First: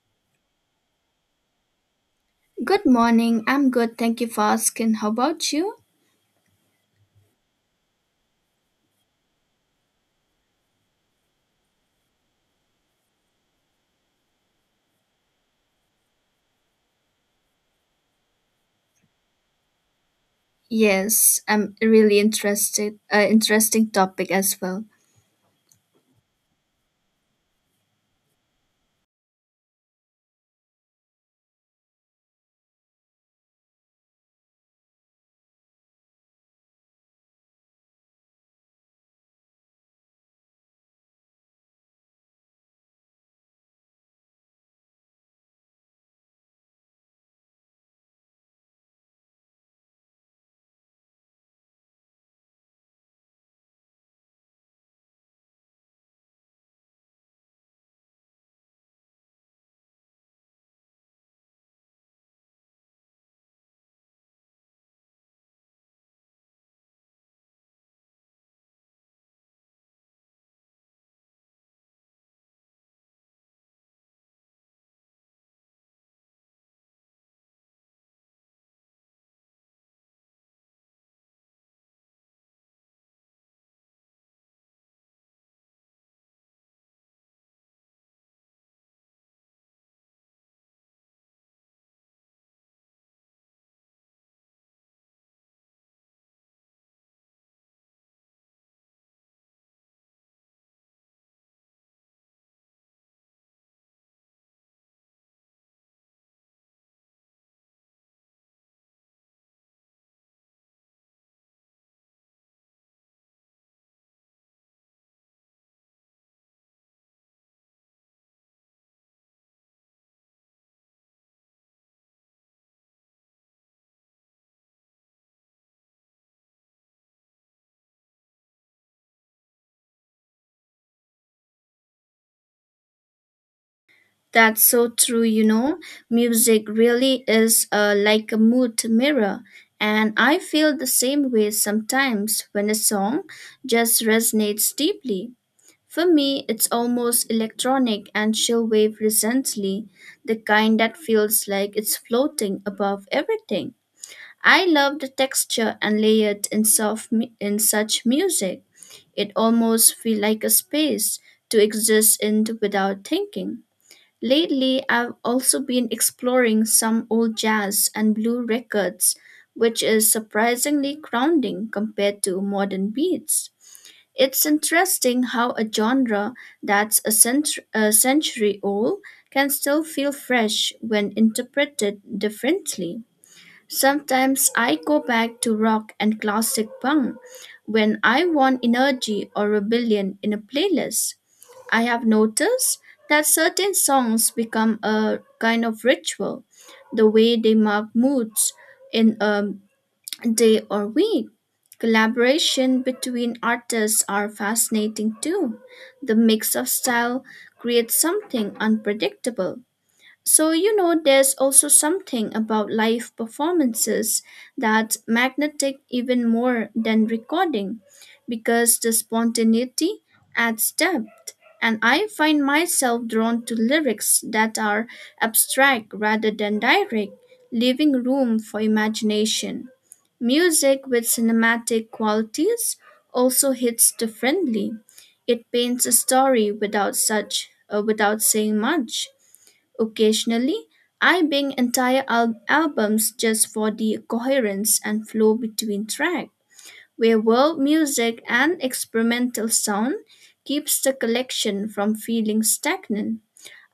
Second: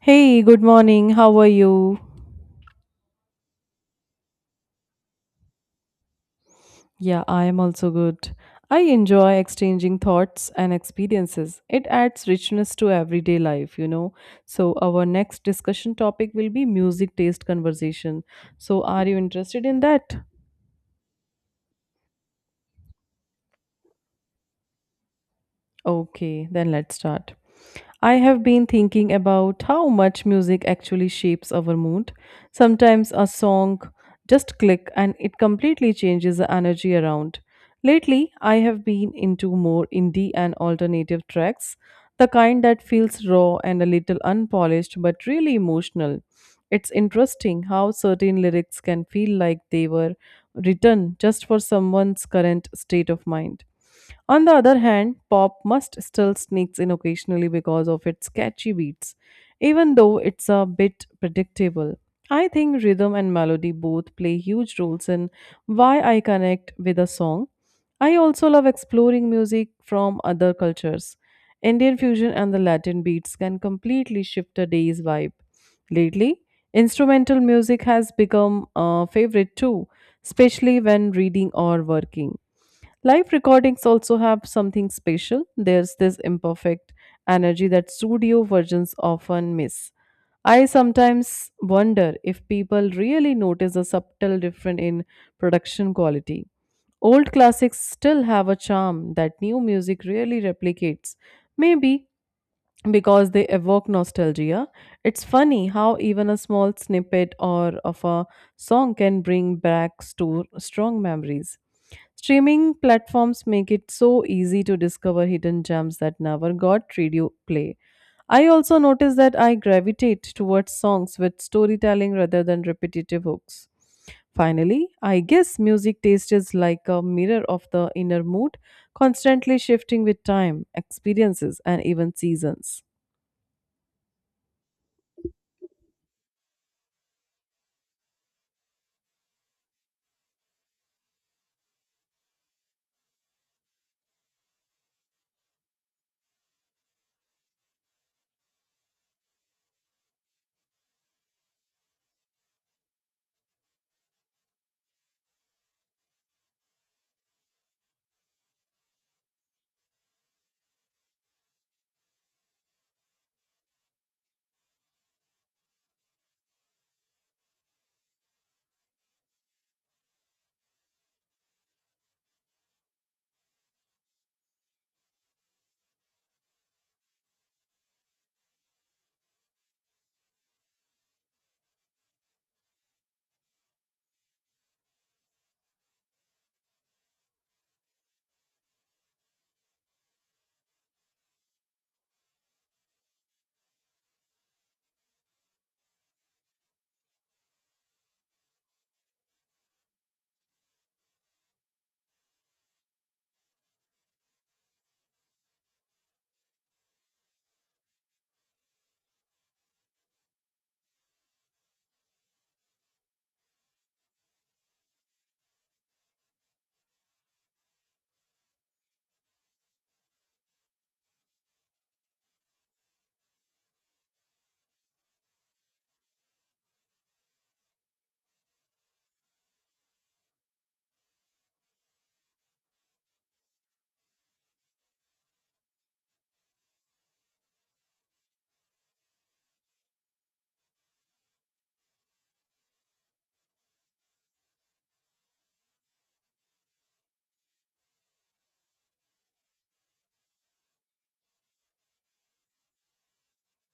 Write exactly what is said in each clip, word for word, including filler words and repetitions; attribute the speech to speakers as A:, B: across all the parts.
A: Hey, good morning. How are you?
B: Good morning. I'm good. Thank you for asking. How about you?
A: Yeah, I am also good. I enjoy exchanging thoughts and experiences. It adds richness to everyday life, you know. So, our next discussion topic will be music taste conversation. So, are you interested in that?
B: Yes, I'm really interested. Uh, interesting topic as well.
A: Okay, then let's start. I have been thinking about how much music actually shapes our mood. Sometimes a song just click and it completely changes the energy around. Lately, I have been into more indie and alternative tracks, the kind that feels raw and a little unpolished but really emotional. It's interesting how certain lyrics can feel like they were written just for someone's current state of mind. On the other hand, pop must still sneaks in occasionally because of its catchy beats, even though it's a bit predictable. I think rhythm and melody both play huge roles in why I connect with a song. I also love exploring music from other cultures. Indian fusion and the Latin beats can completely shift a day's vibe. Lately, instrumental music has become a favorite too, especially when reading or working. Live recordings also have something special. There's this imperfect energy that studio versions often miss. I sometimes wonder if people really notice a subtle difference in production quality. Old classics still have a charm that new music really replicates. Maybe because they evoke nostalgia. It's funny how even a small snippet or of a song can bring back sto- strong memories. Streaming platforms make it so easy to discover hidden gems that never got radio play. I also notice that I gravitate towards songs with storytelling rather than repetitive hooks. Finally, I guess music taste is like a mirror of the inner mood, constantly shifting with time, experiences, and even seasons.
B: That's so true, you know. Music really is uh, like a mood mirror. And I feel the same way sometimes when a song just resonates deeply. For me, it's almost electronic and she'll wave recently, the kind that feels like it's floating above everything. I love the texture and layered in, soft mu- in such music. It almost feels like a space to exist in without thinking. Lately, I've also been exploring some old jazz and blue records, which is surprisingly grounding compared to modern beats. It's interesting how a genre that's a, cent- a century old can still feel fresh when interpreted differently. Sometimes I go back to rock and classic punk when I want energy or rebellion in a playlist. I have noticed that certain songs become a kind of ritual, the way they mark moods in a day or week. Collaboration between artists are fascinating too. The mix of style creates something unpredictable. So, you know, there's also something about live performances that's magnetic even more than recording because the spontaneity adds depth. And I find myself drawn to lyrics that are abstract rather than direct, leaving room for imagination. Music with cinematic qualities also hits differently. It paints a story without such uh, without saying much. Occasionally, I bing entire al- albums just for the coherence and flow between tracks, where world music and experimental sound keeps the collection from feeling stagnant.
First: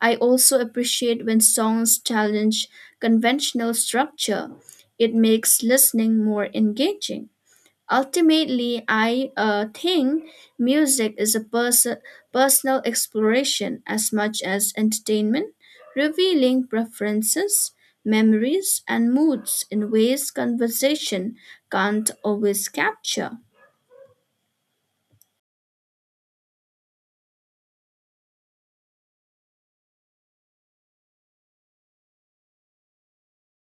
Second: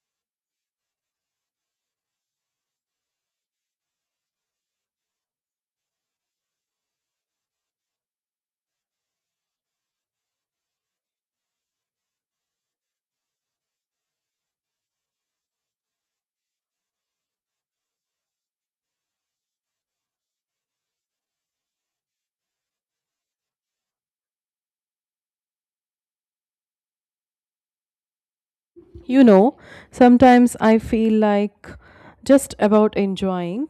B: I also appreciate when songs challenge conventional structure. It makes listening more engaging. Ultimately, I uh, think music is a pers- personal exploration as much as entertainment, revealing preferences, memories, and moods in ways conversation can't always capture.
A: You know, sometimes I feel like just about enjoying,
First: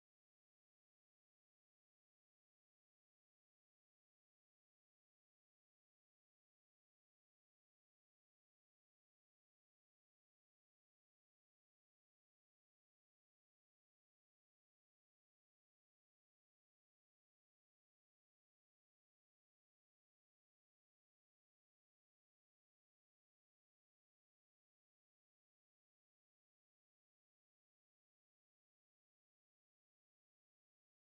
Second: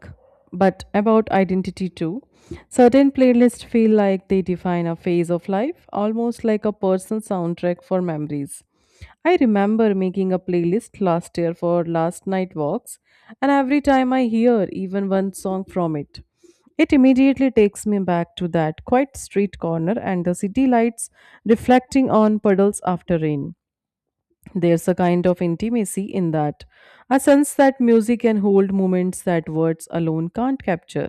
A: but about identity too. Certain playlists feel like they define a phase of life, almost like a personal soundtrack for memories. I remember making a playlist last year for last night walks, and every time I hear even one song from it, it immediately takes me back to that quiet street corner and the city lights reflecting on puddles after rain. There's a kind of intimacy in that, a sense that music can hold moments that words alone can't capture.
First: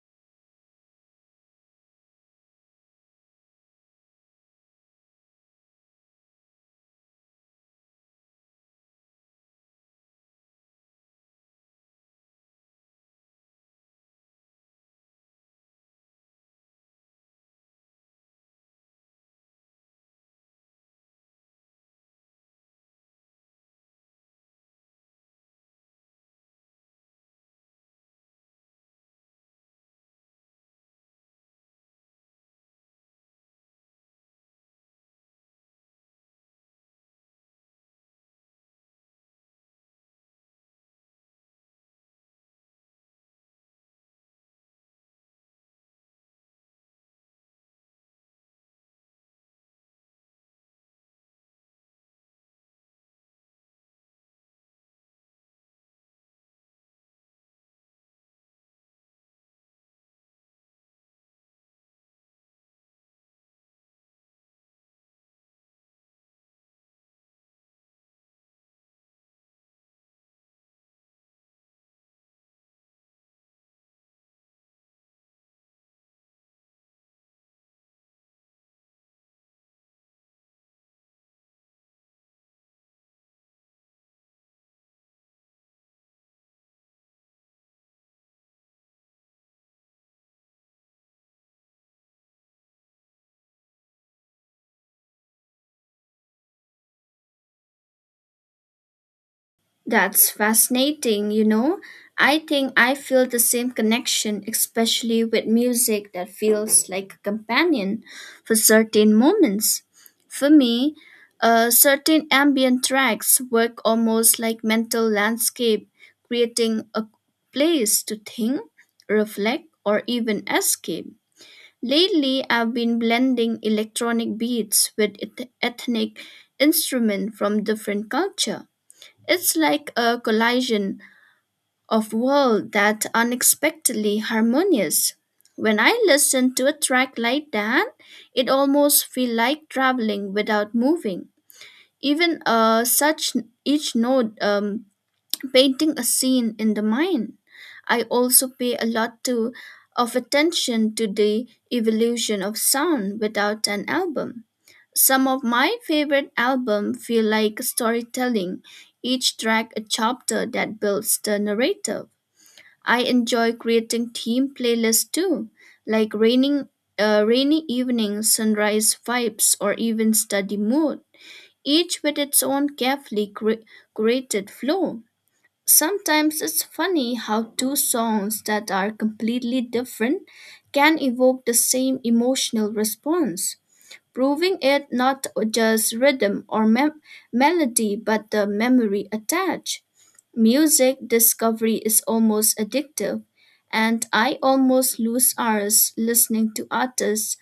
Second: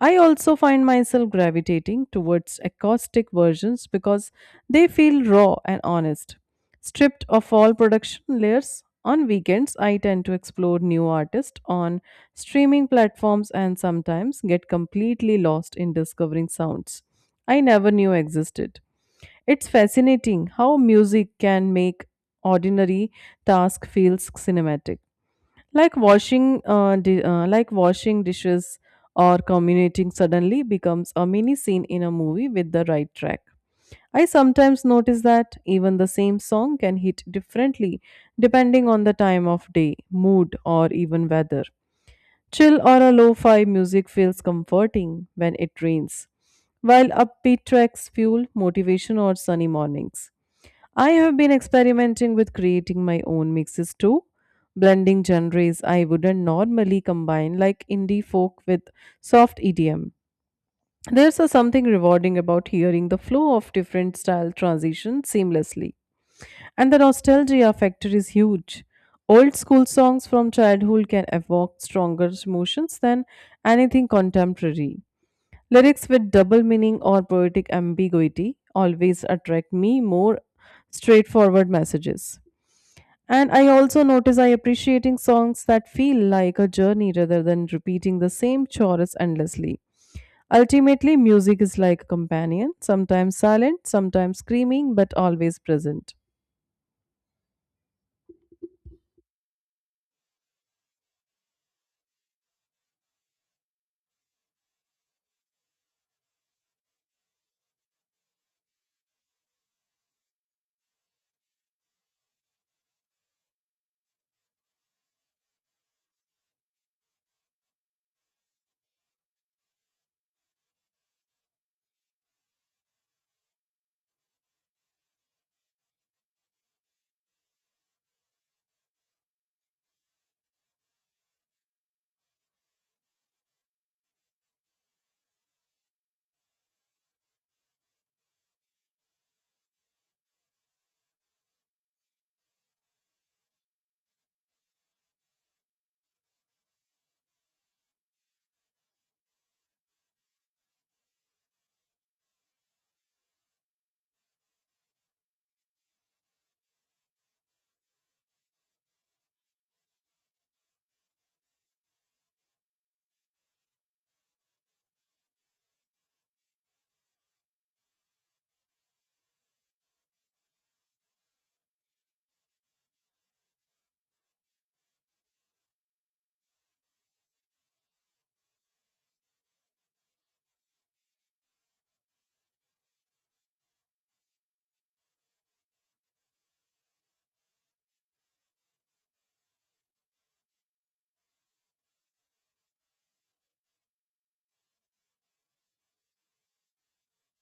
A: I also find myself gravitating towards acoustic versions because they feel raw and honest. Stripped of all production layers, on weekends I tend to explore new artists on streaming platforms and sometimes get completely lost in discovering sounds I never knew existed. It's fascinating how music can make ordinary task feels cinematic. Like washing, uh, di- uh, like washing dishes or communicating suddenly becomes a mini scene in a movie with the right track. I sometimes notice that even the same song can hit differently depending on the time of day, mood, or even weather. Chill or a lo-fi music feels comforting when it rains, while upbeat tracks fuel motivation or sunny mornings. I have been experimenting with creating my own mixes too, blending genres I wouldn't normally combine, like indie folk with soft E D M. There's a something rewarding about hearing the flow of different style transitions seamlessly. And the nostalgia factor is huge. Old school songs from childhood can evoke stronger emotions than anything contemporary. Lyrics with double meaning or poetic ambiguity always attract me more straightforward messages. And I also notice I appreciating songs that feel like a journey rather than repeating the same chorus endlessly. Ultimately, music is like a companion, sometimes silent, sometimes screaming, but always present.
B: That's fascinating, you know. I think I feel the same connection, especially with music that feels like a companion for certain moments. For me, uh, certain ambient tracks work almost like mental landscape, creating a place to think, reflect, or even escape. Lately, I've been blending electronic beats with eth- ethnic instruments from different culture. It's like a collision of worlds that unexpectedly harmonious. When I listen to a track like that, it almost feels like traveling without moving. Even uh, such each note um, painting a scene in the mind. I also pay a lot to, of attention to the evolution of sound without an album. Some of my favorite albums feel like storytelling, each track a chapter that builds the narrative. I enjoy creating theme playlists too, like raining, uh, rainy evenings, sunrise vibes, or even study mood, each with its own carefully cre- curated flow. Sometimes it's funny how two songs that are completely different can evoke the same emotional response, proving it not just rhythm or mem- melody but the memory attached. Music discovery is almost addictive, and I almost lose hours listening to artists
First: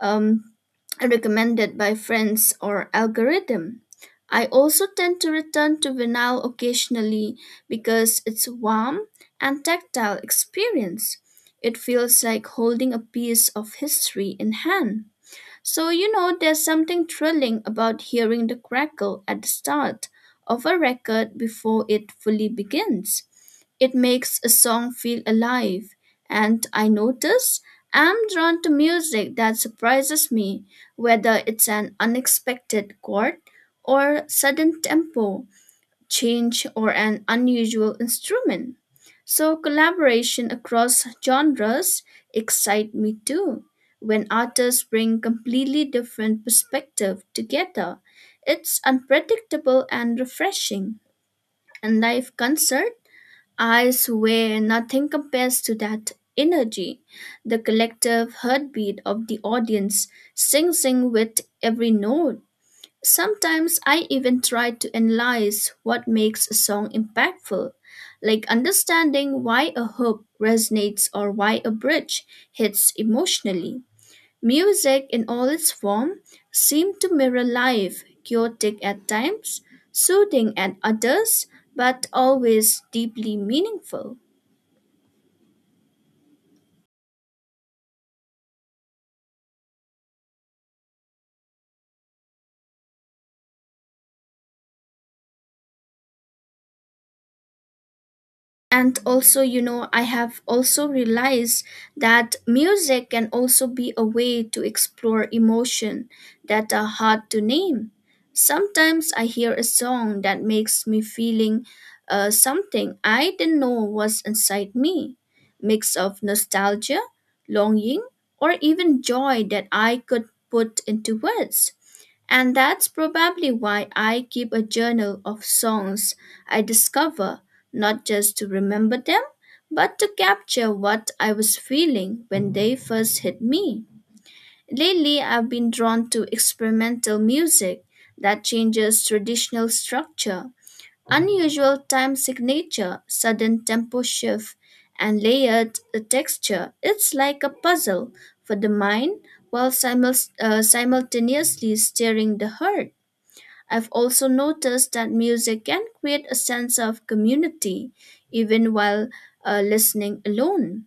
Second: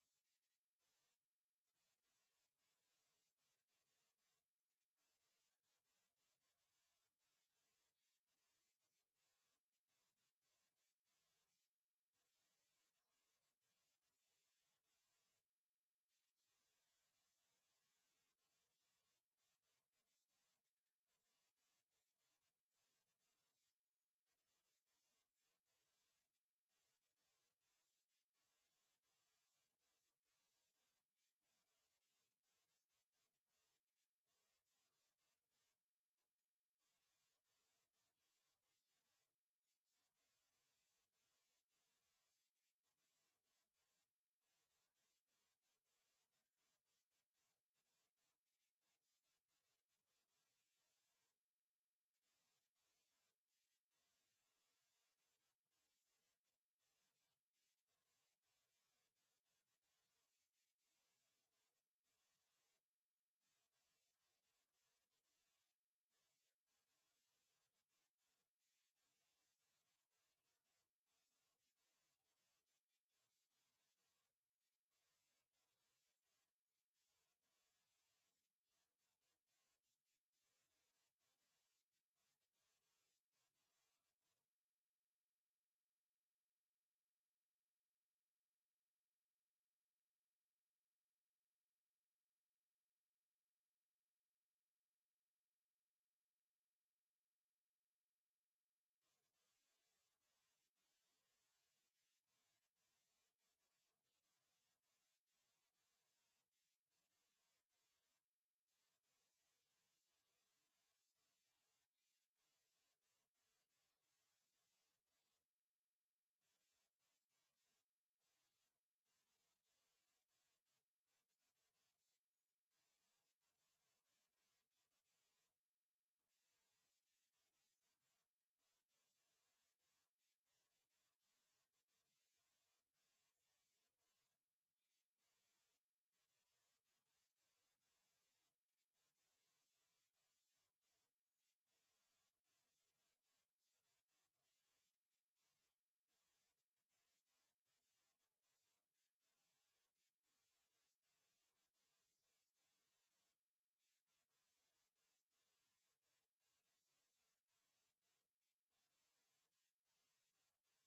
B: um, recommended by friends or algorithm. I also tend to return to vinyl occasionally because it's warm and tactile experience. It feels like holding a piece of history in hand. So, you know, there's something thrilling about hearing the crackle at the start of a record before it fully begins. It makes a song feel alive, and I notice I'm drawn to music that surprises me, whether it's an unexpected chord or sudden tempo change, or an unusual instrument. So collaboration across genres excite me too. When artists bring completely different perspectives together, it's unpredictable and refreshing. And live concert, I swear nothing compares to that energy. The collective heartbeat of the audience sings in with every note. Sometimes I even try to analyze what makes a song impactful, like understanding why a hook resonates or why a bridge hits emotionally. Music in all its form seemed to mirror life, chaotic at times, soothing at others, but always deeply meaningful. And also, you know, I have also realized that music can also be a way to explore emotion that are hard to name. Sometimes I hear a song that makes me feeling uh, something I didn't know was inside me, mix of nostalgia, longing, or even joy that I could put into words. And that's probably why I keep a journal of songs I discover, not just to remember them, but to capture what I was feeling when they first hit me. Lately, I've been drawn to experimental music that changes traditional structure, unusual time signature, sudden tempo shift, and layered texture. It's like a puzzle for the mind while simul- uh, simultaneously stirring the heart. I've also noticed that music can create a sense of community even while uh, listening alone.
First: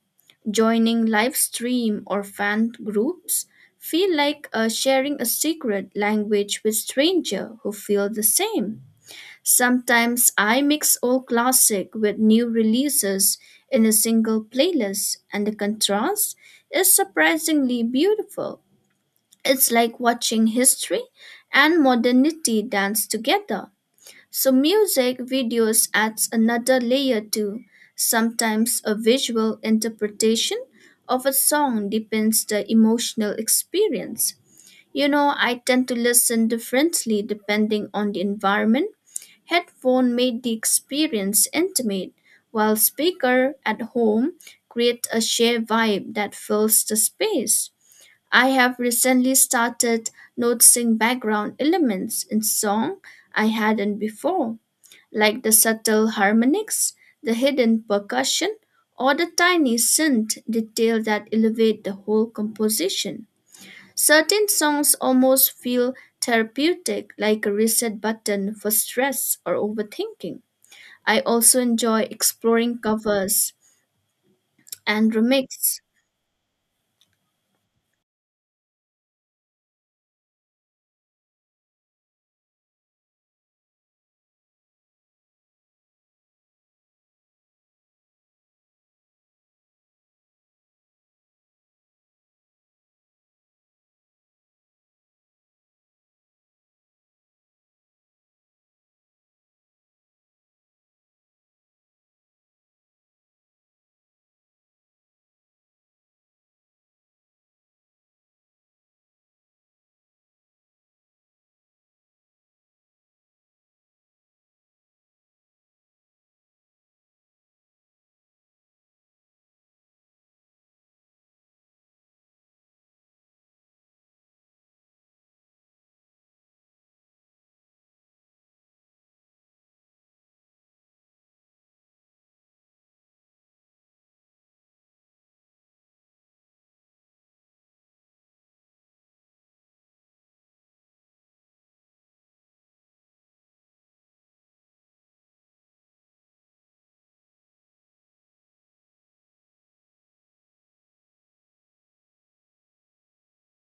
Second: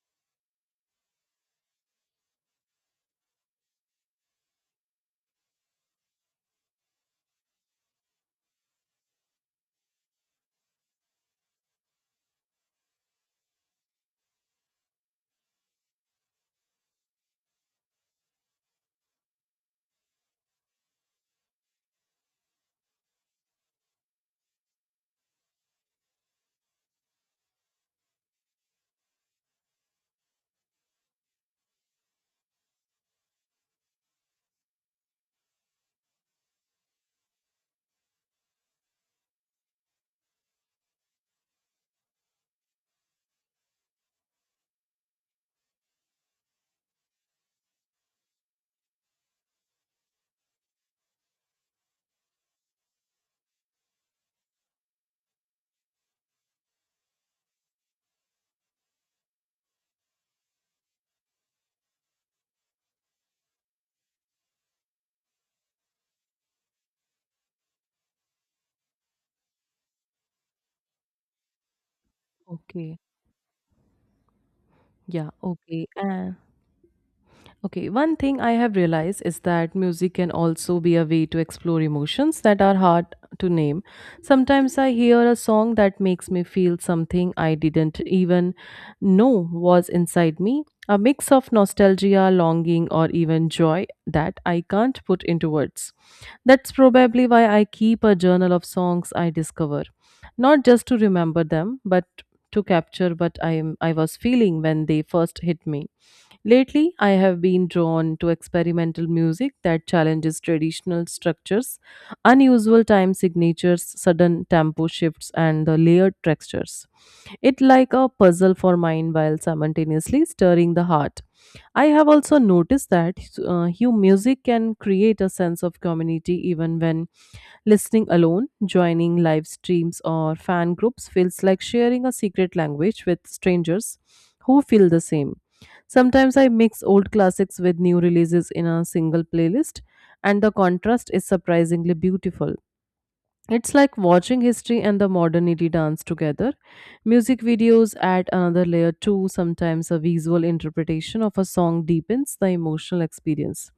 B: Joining live stream or fan groups feel like uh, sharing a secret language with stranger who feel the same. Sometimes I mix old classic with new releases in a single playlist, and the contrast is surprisingly beautiful. It's like watching history and modernity dance together. So music videos adds another layer too. Sometimes a visual interpretation of a song depends the emotional experience. You know, I tend to listen differently depending on the environment. Headphone made the experience intimate, while speaker at home create a shared vibe that fills the space. I have recently started noticing background elements in song I hadn't before, like the subtle harmonics, the hidden percussion, or the tiny synth detail that elevate the whole composition. Certain songs almost feel therapeutic, like a reset button for stress or overthinking. I also enjoy exploring
A: Okay.
B: covers and
A: Yeah,
B: remixes.
A: okay. And okay, one thing I have realized is that music can also be a way to explore emotions that are hard to name. Sometimes I hear a song that makes me feel something I didn't even know was inside me, a mix of nostalgia, longing, or even joy that I can't put into words. That's probably why I keep a journal of songs I discover, not just to remember them, but to capture what I am I was feeling when they first hit me. Lately, I have been drawn to experimental music that challenges traditional structures, unusual time signatures, sudden tempo shifts, and the layered textures. It like a puzzle for mind while simultaneously stirring the heart. I have also noticed that uh, hu- music can create a sense of community even when listening alone, joining live streams or fan groups feels like sharing a secret language with strangers who feel the same. Sometimes I mix old classics with new releases in a single playlist, and the contrast is surprisingly beautiful. It's like watching history and the modernity dance together. Music videos add another layer too. Sometimes a visual interpretation of a song deepens the emotional experience.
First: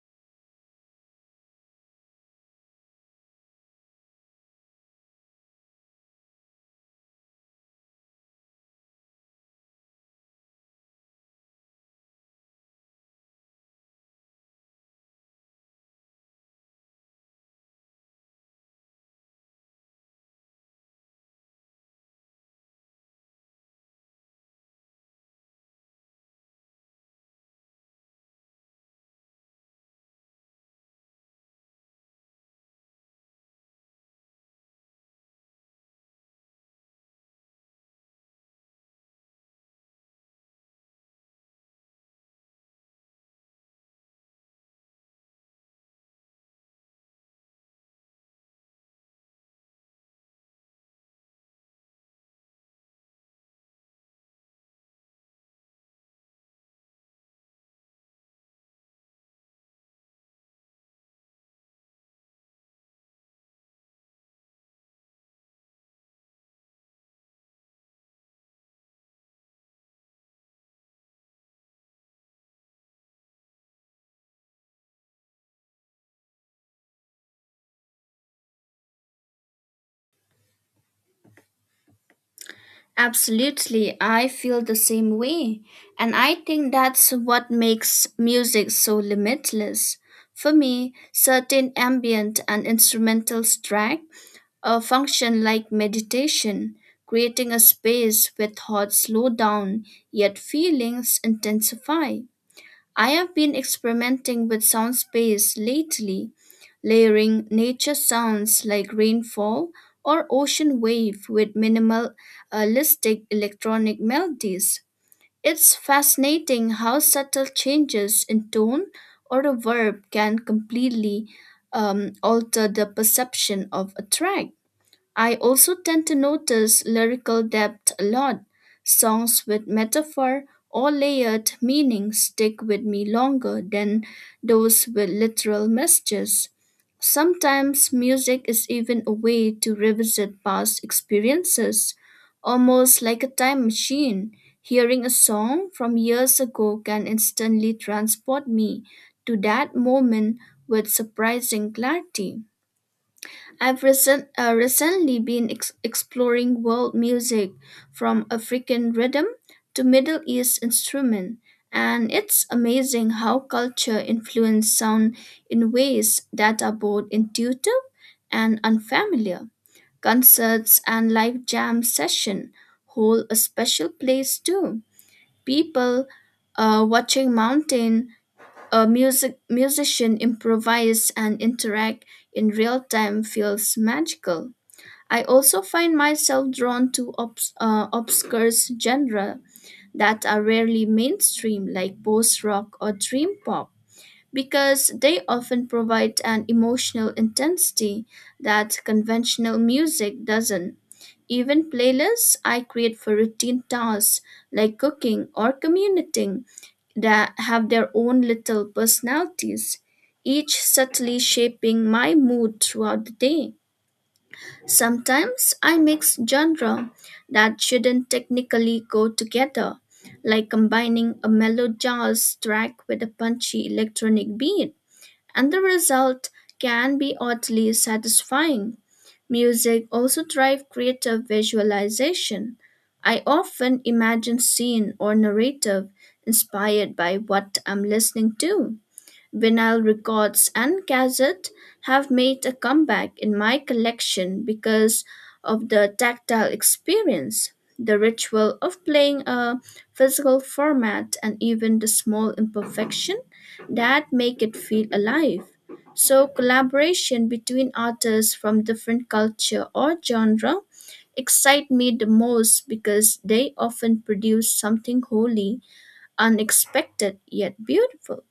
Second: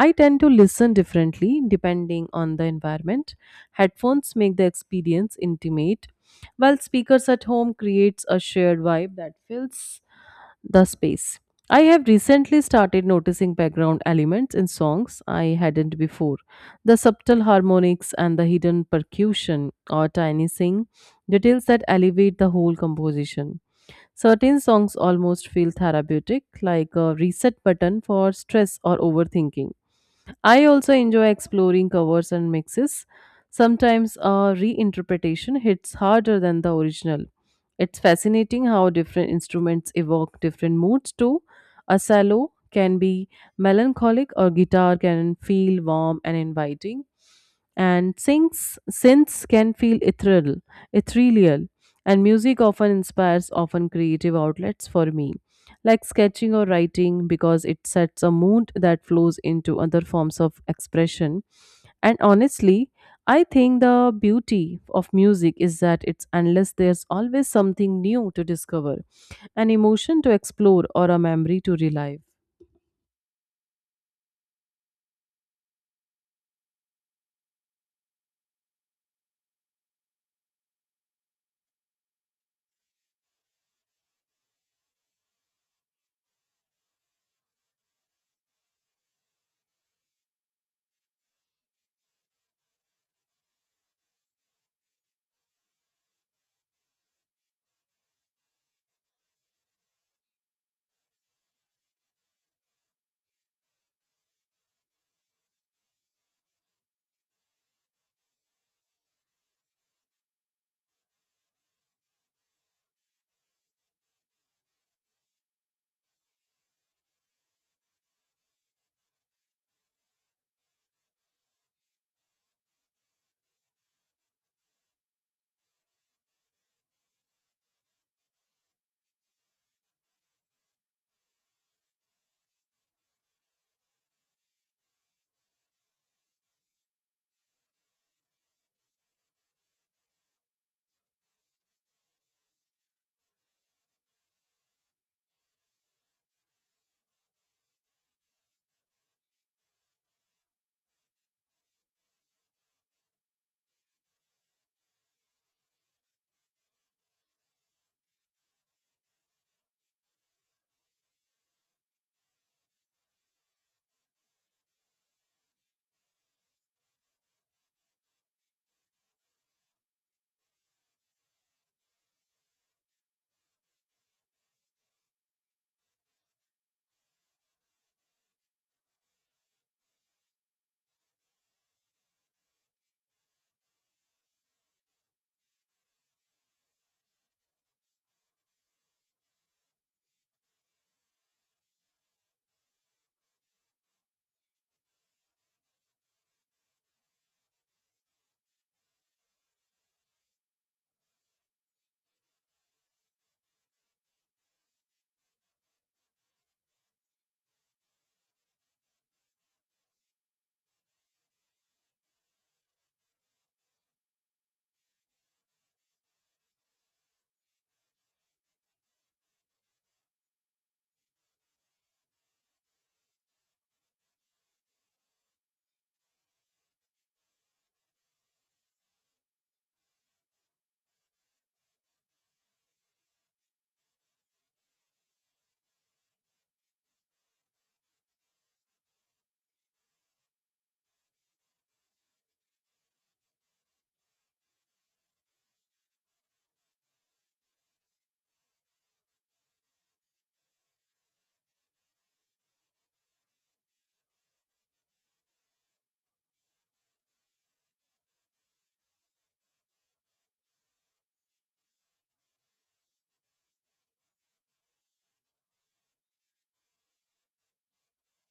A: I tend to listen differently depending on the environment. Headphones make the experience intimate, while speakers at home creates a shared vibe that feels the space. I have recently started noticing background elements in songs I hadn't before. The subtle harmonics and the hidden percussion or tiny sing details that elevate the whole composition. Certain songs almost feel therapeutic, like a reset button for stress or overthinking. I also enjoy exploring covers and mixes. Sometimes a reinterpretation hits harder than the original. It's fascinating how different instruments evoke different moods too. A cello can be melancholic or guitar can feel warm and inviting, and synths synths can feel ethereal ethereal, and music often inspires often creative outlets for me, like sketching or writing, because it sets a mood that flows into other forms of expression. And honestly, I think the beauty of music is that it's endless. There's always something new to discover, an emotion to explore, or a memory to relive.
B: Absolutely, I feel the same way. And I think that's what makes music so limitless. For me, certain ambient and instrumental tracks uh, function like meditation, creating a space where thoughts slow down, yet feelings intensify. I have been experimenting with soundscapes lately, layering nature sounds like rainfall or ocean wave with minimalistic electronic melodies. It's fascinating how subtle changes in tone or a verb can completely um, alter the perception of a track. I also tend to notice lyrical depth a lot. Songs with metaphor or layered meaning stick with me longer than those with literal messages. Sometimes music is even a way to revisit past experiences, almost like a time machine. Hearing a song from years ago can instantly transport me to that moment with surprising clarity. I've recent, uh, recently been ex- exploring world music from African rhythm to Middle East instrument, and it's amazing how culture influences sound in ways that are both intuitive and unfamiliar. Concerts and live jam session hold a special place too. People uh, watching mountain a music musician improvise and interact in real time feels magical. I also find myself drawn to obs- uh, obscure genres that are rarely mainstream, like post rock or dream pop, because they often provide an emotional intensity that conventional music doesn't. Even playlists I create for routine tasks like cooking or commuting that have their own little personalities, each subtly shaping my mood throughout the day. Sometimes I mix genre that shouldn't technically go together, like combining a mellow jazz track with a punchy electronic beat, and the result can be oddly satisfying. Music also drives creative visualization. I often imagine scene or narrative inspired by what I'm listening to. Vinyl records and cassettes have made a comeback in my collection because of the tactile experience, the ritual of playing a physical format, and even the small imperfection that make it feel alive. So, collaboration between artists from different culture or genre excite me the most because they often produce something wholly unexpected yet beautiful.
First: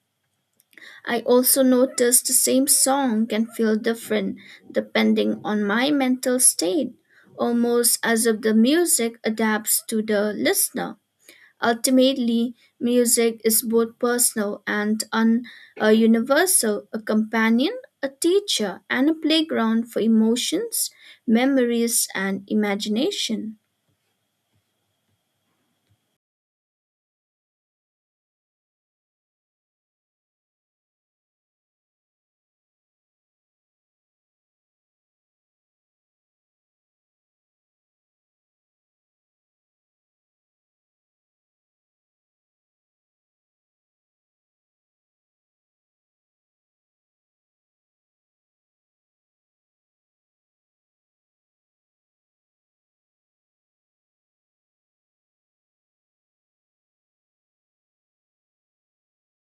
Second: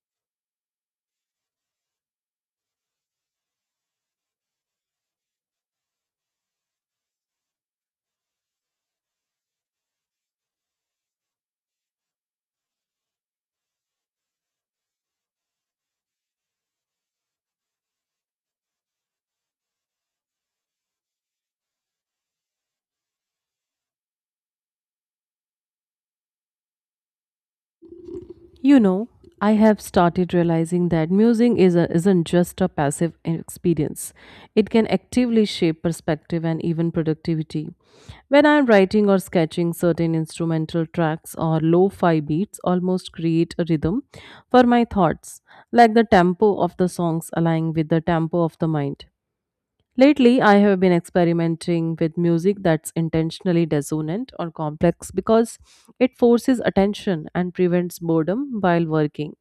B: I also notice the same song can feel different depending on my mental state, almost as if the music adapts to the listener. Ultimately, music is both personal and un- uh, universal, a companion, a teacher, and a playground for emotions, memories, and imagination.
A: You know, I have started realizing that musing is a, isn't just a passive experience. It can actively shape perspective and even productivity. When I am writing or sketching, certain instrumental tracks or lo fi beats almost create a rhythm for my thoughts, like the tempo of the songs aligning with the tempo of the mind. Lately, I have been experimenting with music that's intentionally dissonant or complex because it forces attention and prevents boredom while working.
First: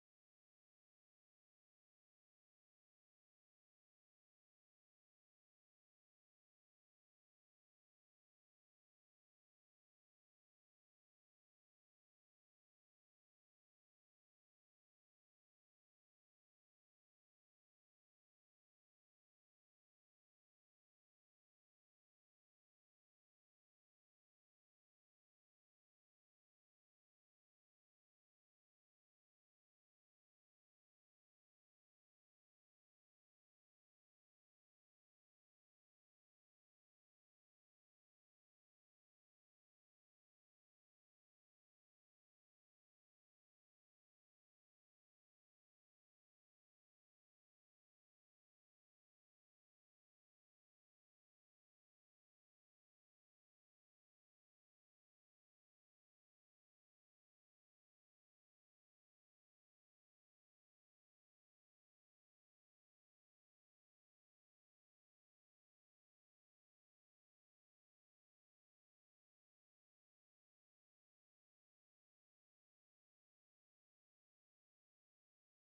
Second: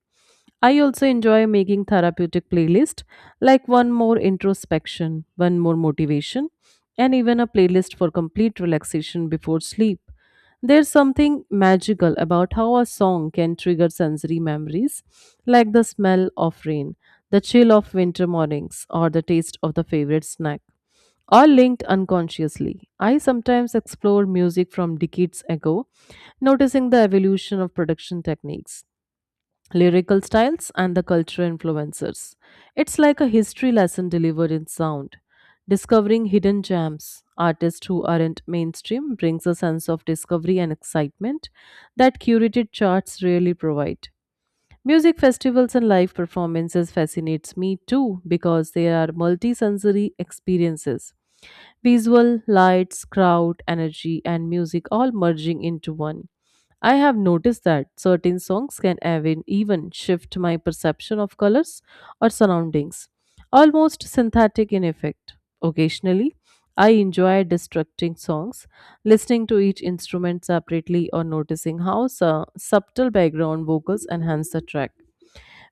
A: I also enjoy making therapeutic playlist like one more introspection, one more motivation, and even a playlist for complete relaxation before sleep. There's something magical about how a song can trigger sensory memories like the smell of rain, the chill of winter mornings, or the taste of the favorite snack all linked unconsciously. I sometimes explore music from decades ago, noticing the evolution of production techniques, lyrical styles and the cultural influencers. It's like a history lesson delivered in sound. Discovering hidden gems, artists who aren't mainstream, brings a sense of discovery and excitement that curated charts rarely provide. Music festivals and live performances fascinates me too because they are multisensory experiences. Visual, lights, crowd, energy and music all merging into one. I have noticed that certain songs can even even shift my perception of colors or surroundings, almost synthetic in effect. Occasionally, I enjoy destructing songs, listening to each instrument separately or noticing how su- subtle background vocals enhance the track.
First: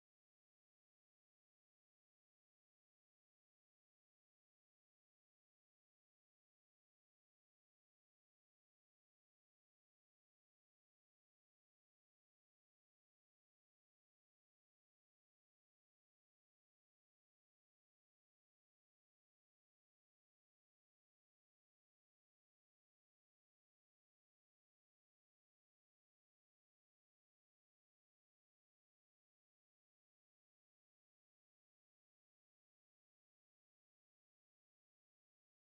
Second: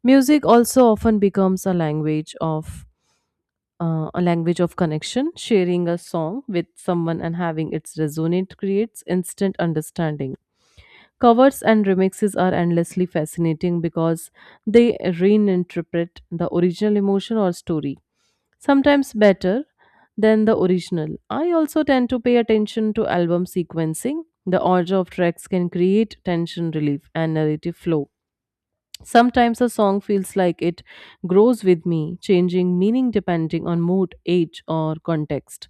A: Music also often becomes a language of uh, a language of connection. Sharing a song with someone and having it resonate creates instant understanding. Covers and remixes are endlessly fascinating because they reinterpret the original emotion or story sometimes better than the original. I also tend to pay attention to album sequencing. The order of tracks can create tension relief and narrative flow. Sometimes a song feels like it grows with me, changing meaning depending on mood, age, or context.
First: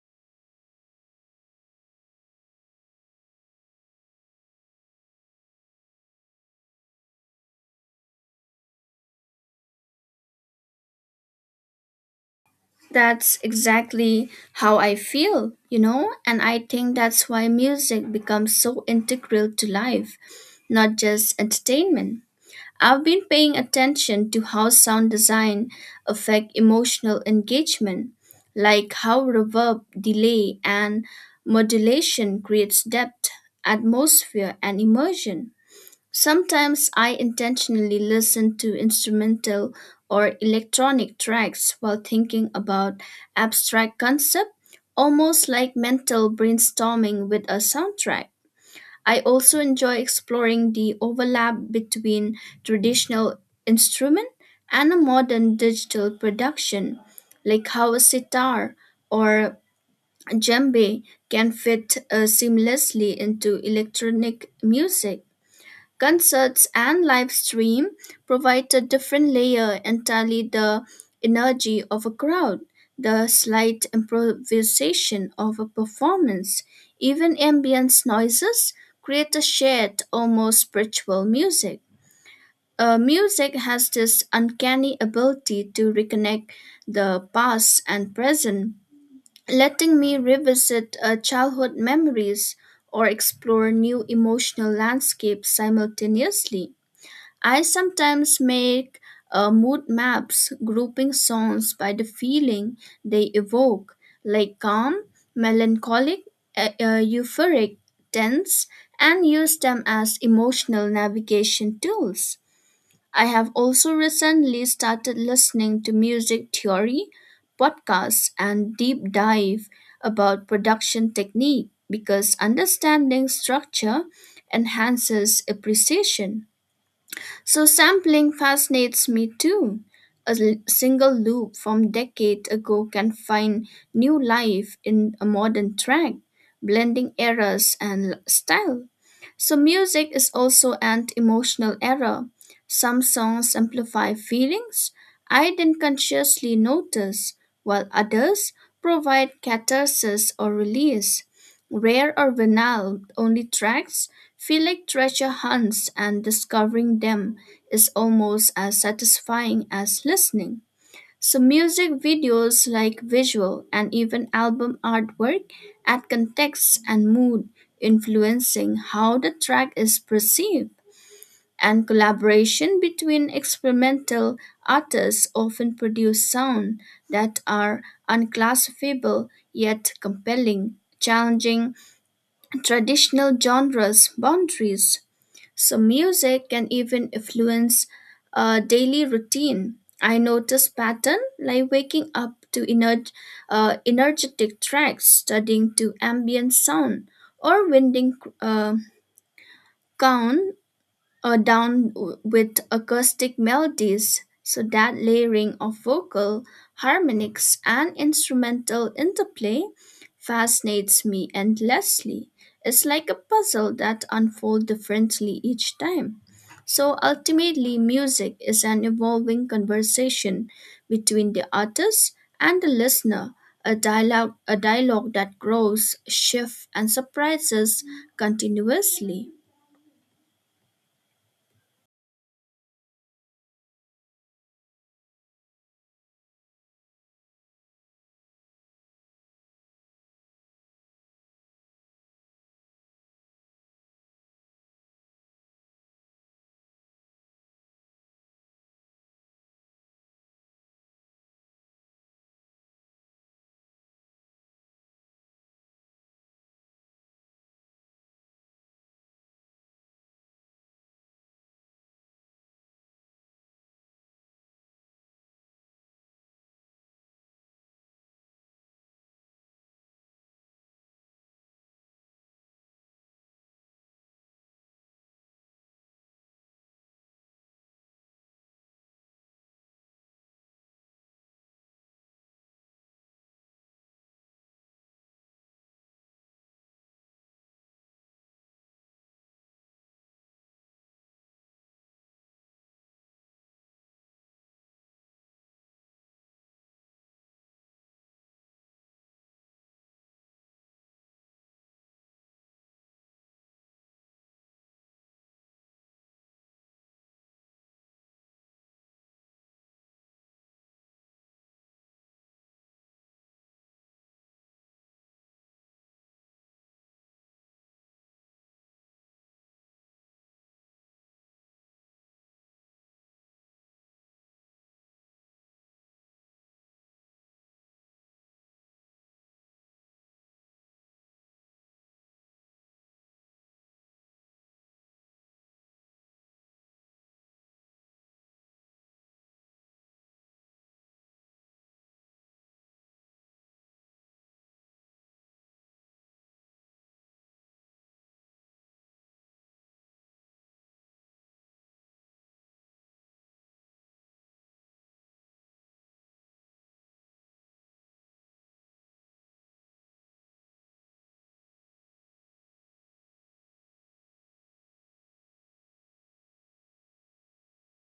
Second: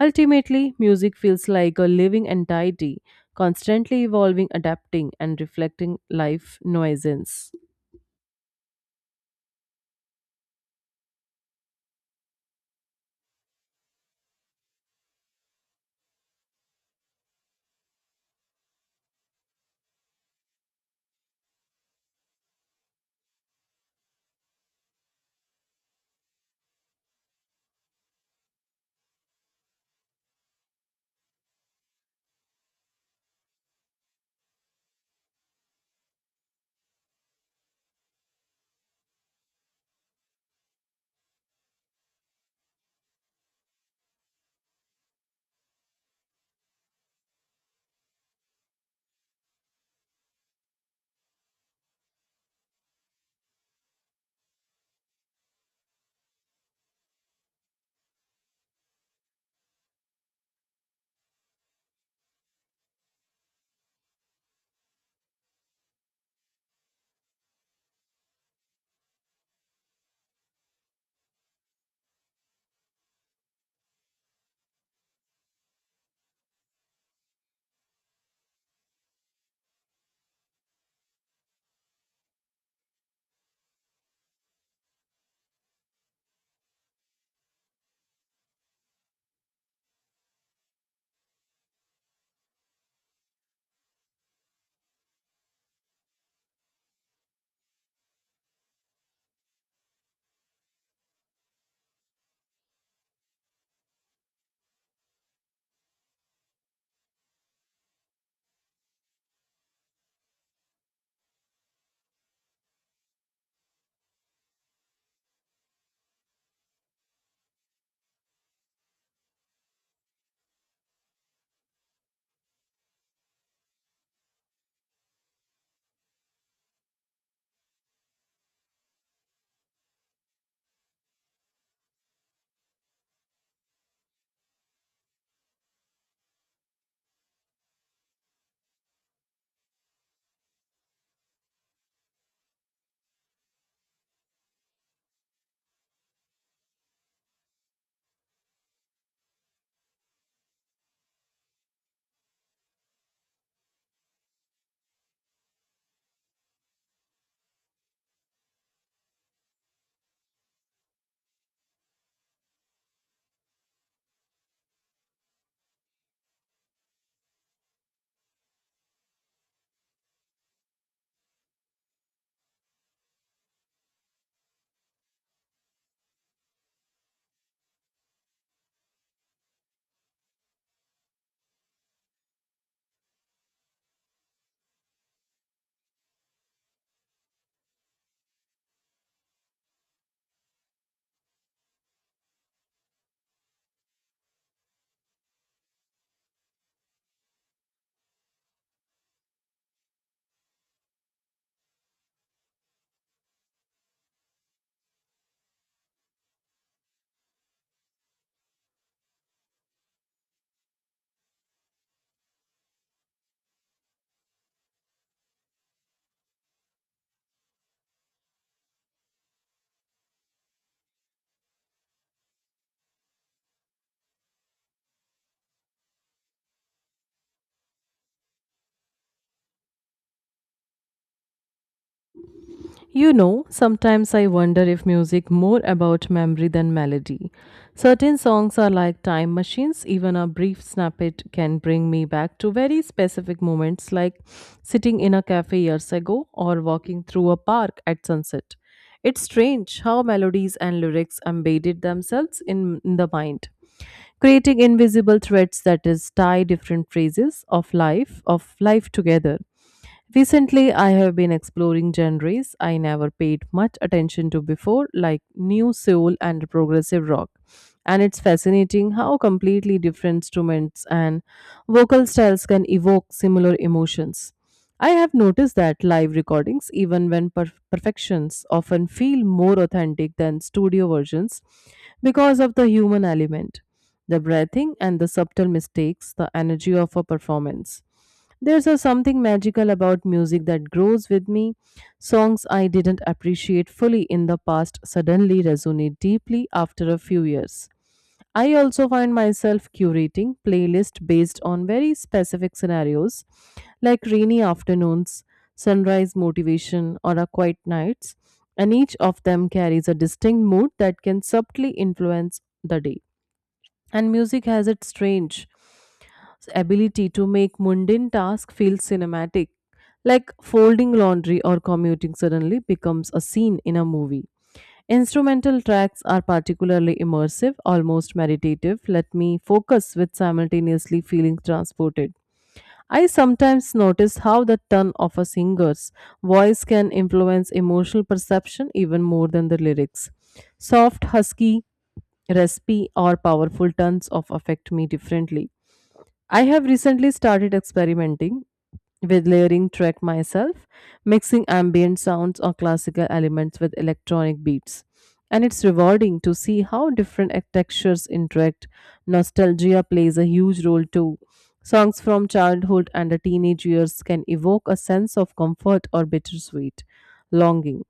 A: Ultimately, music feels like a living entity, constantly evolving, adapting, and reflecting life nuisance.
B: That's exactly how I feel, you know, and I think that's why music becomes so integral to life, not just entertainment. I've been paying attention to how sound design affect emotional engagement, like how reverb, delay, and modulation creates depth, atmosphere, and immersion. Sometimes I intentionally listen to instrumental or electronic tracks while thinking about abstract concept, almost like mental brainstorming with a soundtrack. I also enjoy exploring the overlap between traditional instrument and a modern digital production, like how a sitar or djembe can fit uh, seamlessly into electronic music. Concerts and live stream provide a different layer entirely the energy of a crowd, the slight improvisation of a performance, even ambient noises create a shared, almost spiritual music. Uh, music has this uncanny ability to reconnect the past and present, letting me revisit uh, childhood memories or explore new emotional landscapes simultaneously. I sometimes make uh, mood maps, grouping songs by the feeling they evoke, like calm, melancholic, e- uh, euphoric, tense, and use them as emotional navigation tools. I have also recently started listening to music theory, podcasts, and deep dive about production technique because understanding structure enhances appreciation. So sampling fascinates me too. A l- single loop from decade ago can find new life in a modern track, blending eras and l- style. So music is also an emotional era. Some songs amplify feelings I didn't consciously notice, while others provide catharsis or release. Rare or banal only tracks feel like treasure hunts and discovering them is almost as satisfying as listening. So music videos like visual and even album artwork add context and mood influencing how the track is perceived. And collaboration between experimental artists often produce sound that are unclassifiable yet compelling, challenging traditional genres boundaries. So, music can even influence a daily routine. I notice pattern like waking up to ener- uh, energetic tracks, studying to ambient sound, or winding uh, down uh, down w- with acoustic melodies, so that layering of vocal, harmonics, and instrumental interplay fascinates me endlessly. It's like a puzzle that unfolds differently each time. So ultimately, music is an evolving conversation between the artist and the listener, a dialogue, a dialogue that grows, shifts, and surprises continuously.
A: You know, sometimes I wonder if music more about memory than melody. Certain songs are like time machines. Even a brief snippet can bring me back to very specific moments, like sitting in a cafe years ago or walking through a park at sunset. It's strange how melodies and lyrics embedded themselves in, in the mind, creating invisible threads that is tie different phases of life of life together. Recently, I have been exploring genres I never paid much attention to before, like new soul and progressive rock. And it's fascinating how completely different instruments and vocal styles can evoke similar emotions. I have noticed that live recordings, even when per- perfections, often feel more authentic than studio versions because of the human element, the breathing, and the subtle mistakes, the energy of a performance. There's a something magical about music that grows with me. Songs I didn't appreciate fully in the past suddenly resonate deeply after a few years. I also find myself curating playlists based on very specific scenarios like rainy afternoons, sunrise motivation, or a quiet nights, and each of them carries a distinct mood that can subtly influence the day. And music has its strange ability to make mundane tasks feel cinematic, like folding laundry or commuting suddenly becomes a scene in a movie. Instrumental tracks are particularly immersive, almost meditative, let me focus with simultaneously feeling transported. I sometimes notice how the tone of a singer's voice can influence emotional perception even more than the lyrics. Soft, husky, raspy, or powerful tones of affect me differently. I have recently started experimenting with layering track myself, mixing ambient sounds or classical elements with electronic beats. And it's rewarding to see how different e- textures interact. Nostalgia plays a huge role too. Songs from childhood and the teenage years can evoke a sense of comfort or bittersweet longing.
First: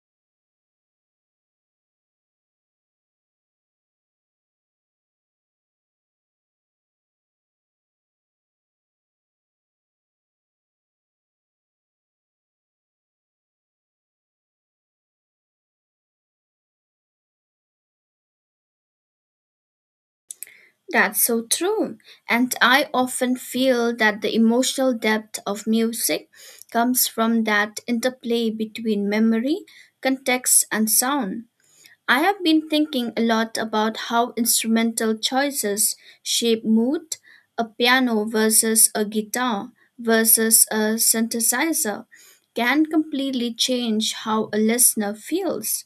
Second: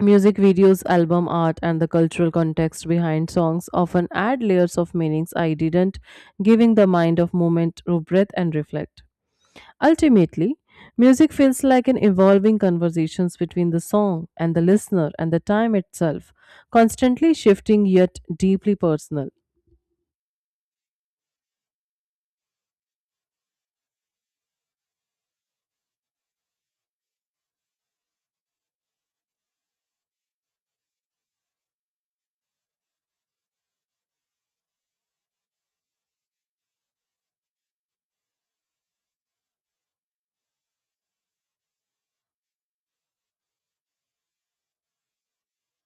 A: Music videos, album art, and the cultural context behind songs often add layers of meanings I didn't, giving the mind a moment to breathe and reflect. Ultimately, music feels like an evolving conversations between the song and the listener and the time itself, constantly shifting yet deeply personal.
B: That's so true. And I often feel that the emotional depth of music comes from that interplay between memory, context, and sound. I have been thinking a lot about how instrumental choices shape mood, a piano versus a guitar versus a synthesizer can completely change how a listener feels,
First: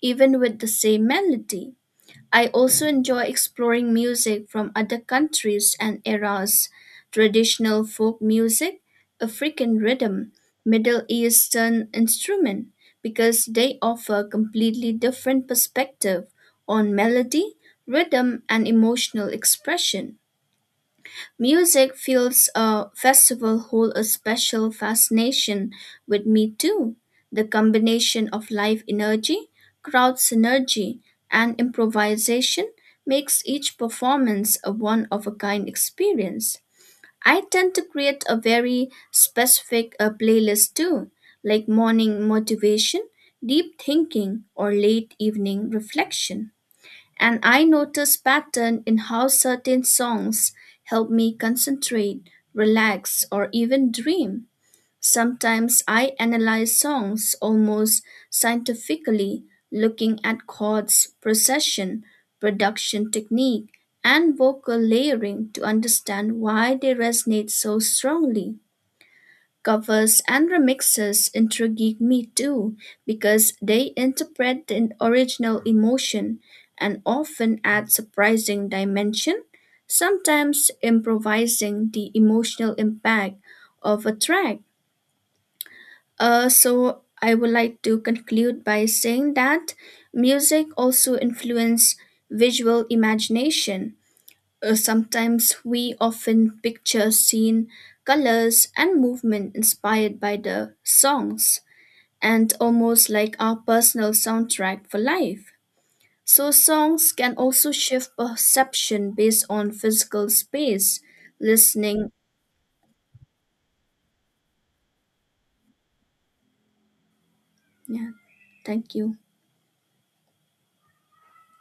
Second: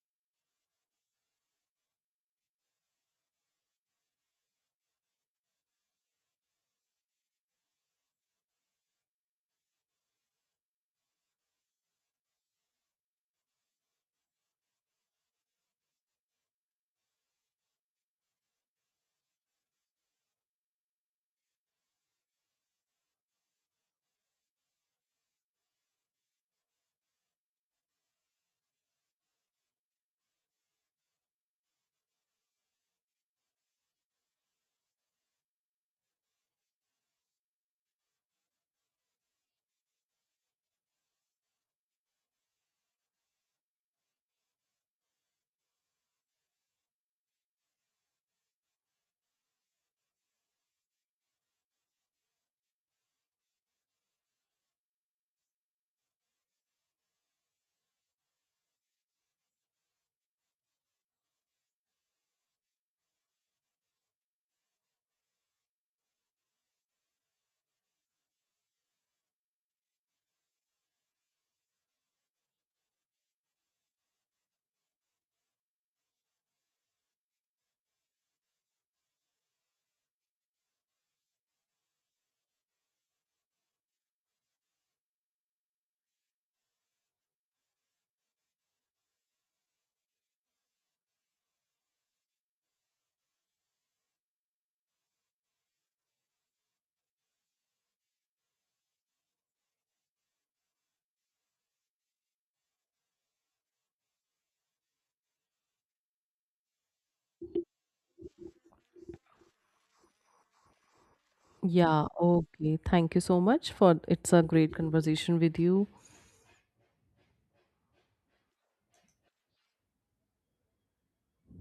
B: even with the same melody. I also enjoy exploring music from other countries and eras, traditional folk music, African rhythm, Middle Eastern instrument, because they offer completely different perspective on melody, rhythm, and emotional expression. Music fills a festival hold a special fascination with me too. The combination of live energy, crowd synergy, and improvisation makes each performance a one of a kind experience. I tend to create a very specific uh, playlist too, like morning motivation, deep thinking, or late evening reflection. And I notice pattern in how certain songs help me concentrate, relax, or even dream. Sometimes I analyze songs almost scientifically, looking at chords, procession, production technique, and vocal layering to understand why they resonate so strongly. Covers and remixes intrigued me too because they interpret the original emotion and often add surprising dimension, sometimes improvising the emotional impact of a track. Uh, so I would like to conclude by saying that music also influences visual imagination. Uh, sometimes we often picture scene, colors, and movement inspired by the songs, and almost like our personal soundtrack for life. So, songs can also shift perception based on physical space,
A: Yeah,
B: listening.
A: okay. Thank you so much for it's a great conversation with you.
B: Yeah, thank you.